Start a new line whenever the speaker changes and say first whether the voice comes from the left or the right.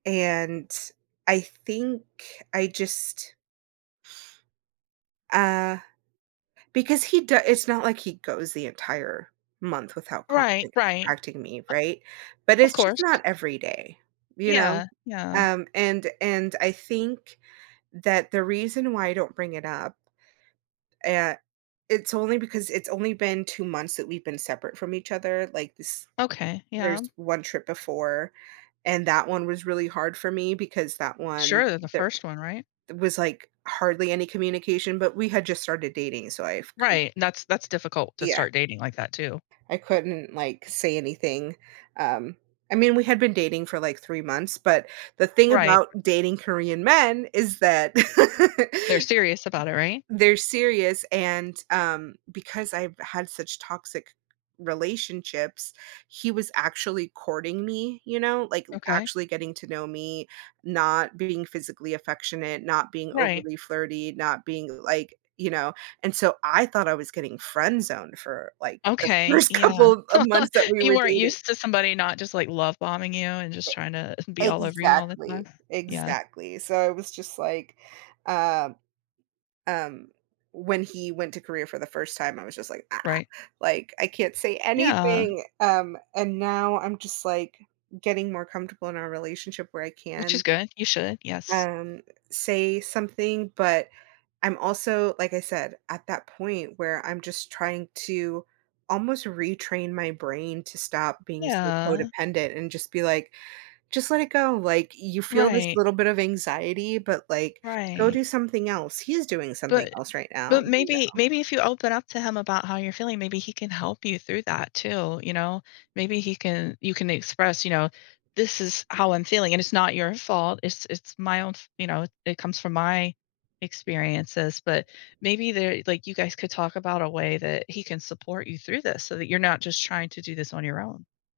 right: And I think I just uh, because he do it's not like he goes the entire month without
left: Right,
right: contact
left: right.
right: contacting me, right? But
left: O of
right: it's just
left: course.
right: not every day, you know?
left: Yeah, yeah.
right: Um, and and I think that the reason why I don't bring it up uh, it's only because it's only been 2 months that we've been separate from each other, like, s
left: Okay, yeah.
right: there's 1 trip before, and that one was really hard for me because that one
left: Sure, the
right: there
left: 1st one, right?
right: was, like, hardly any communication, but we had just started dating, so I've cou
left: Right, that's that's difficult to
right: Yeah.
left: start dating like that, too.
right: I couldn't, like, say anything. Um, I mean, we had been dating for, like, 3 months, but, the thing
left: Right.
right: about dating Korean men, is that
left: They're serious about it, right?
right: they're serious, and, um, because I've had such toxic relationships, he was actually courting me, you know, like,
left: Okay.
right: actually getting to know me, not being physically affectionate, not being
left: Right.
right: overly flirty, not being, like, you know, and so I thought I was getting friend zoned for like, the
left: Okay.
right: 1st couple
left: Yeah.
right: of of months that we
left: You
right: were
left: weren't
right: dating.
left: used to somebody not just, like, love bombing you and
right: E
left: just tryna be all over you all the time.
right: exactly,
left: Yeah.
right: exactly. So, I was just like uh, um, when he went to Korea for the first time, I was just like, "Ah."
left: Right.
right: Like, "I can't say
left: Yeah.
right: anything." Um, and now I'm just like, getting more comfortable in our relationship where I
left: Which is
right: can
left: good, you should. Yes.
right: um, say something, but I'm also like I said, at that point where I'm just trying to almost retrain my brain to stop being so
left: Yeah.
right: codependent and just be like, "Just let it go, like, you feel this
left: Right.
right: little bit of anxiety, but, like, go
left: Right.
right: do something else. He's doing something
left: But
right: else right now."
left: but,
right: You
left: maybe
right: know?
left: maybe if you open up to him about how you're feeling, maybe he can help you through that, too, you know? Maybe he can you can express, you know, "This is how I'm feeling and it's not your fault, it's it's my own f you know, it comes from my experiences." But, maybe they're like, you guys could talk about a way that he can support you through this so that you're not just trying to do this on your own.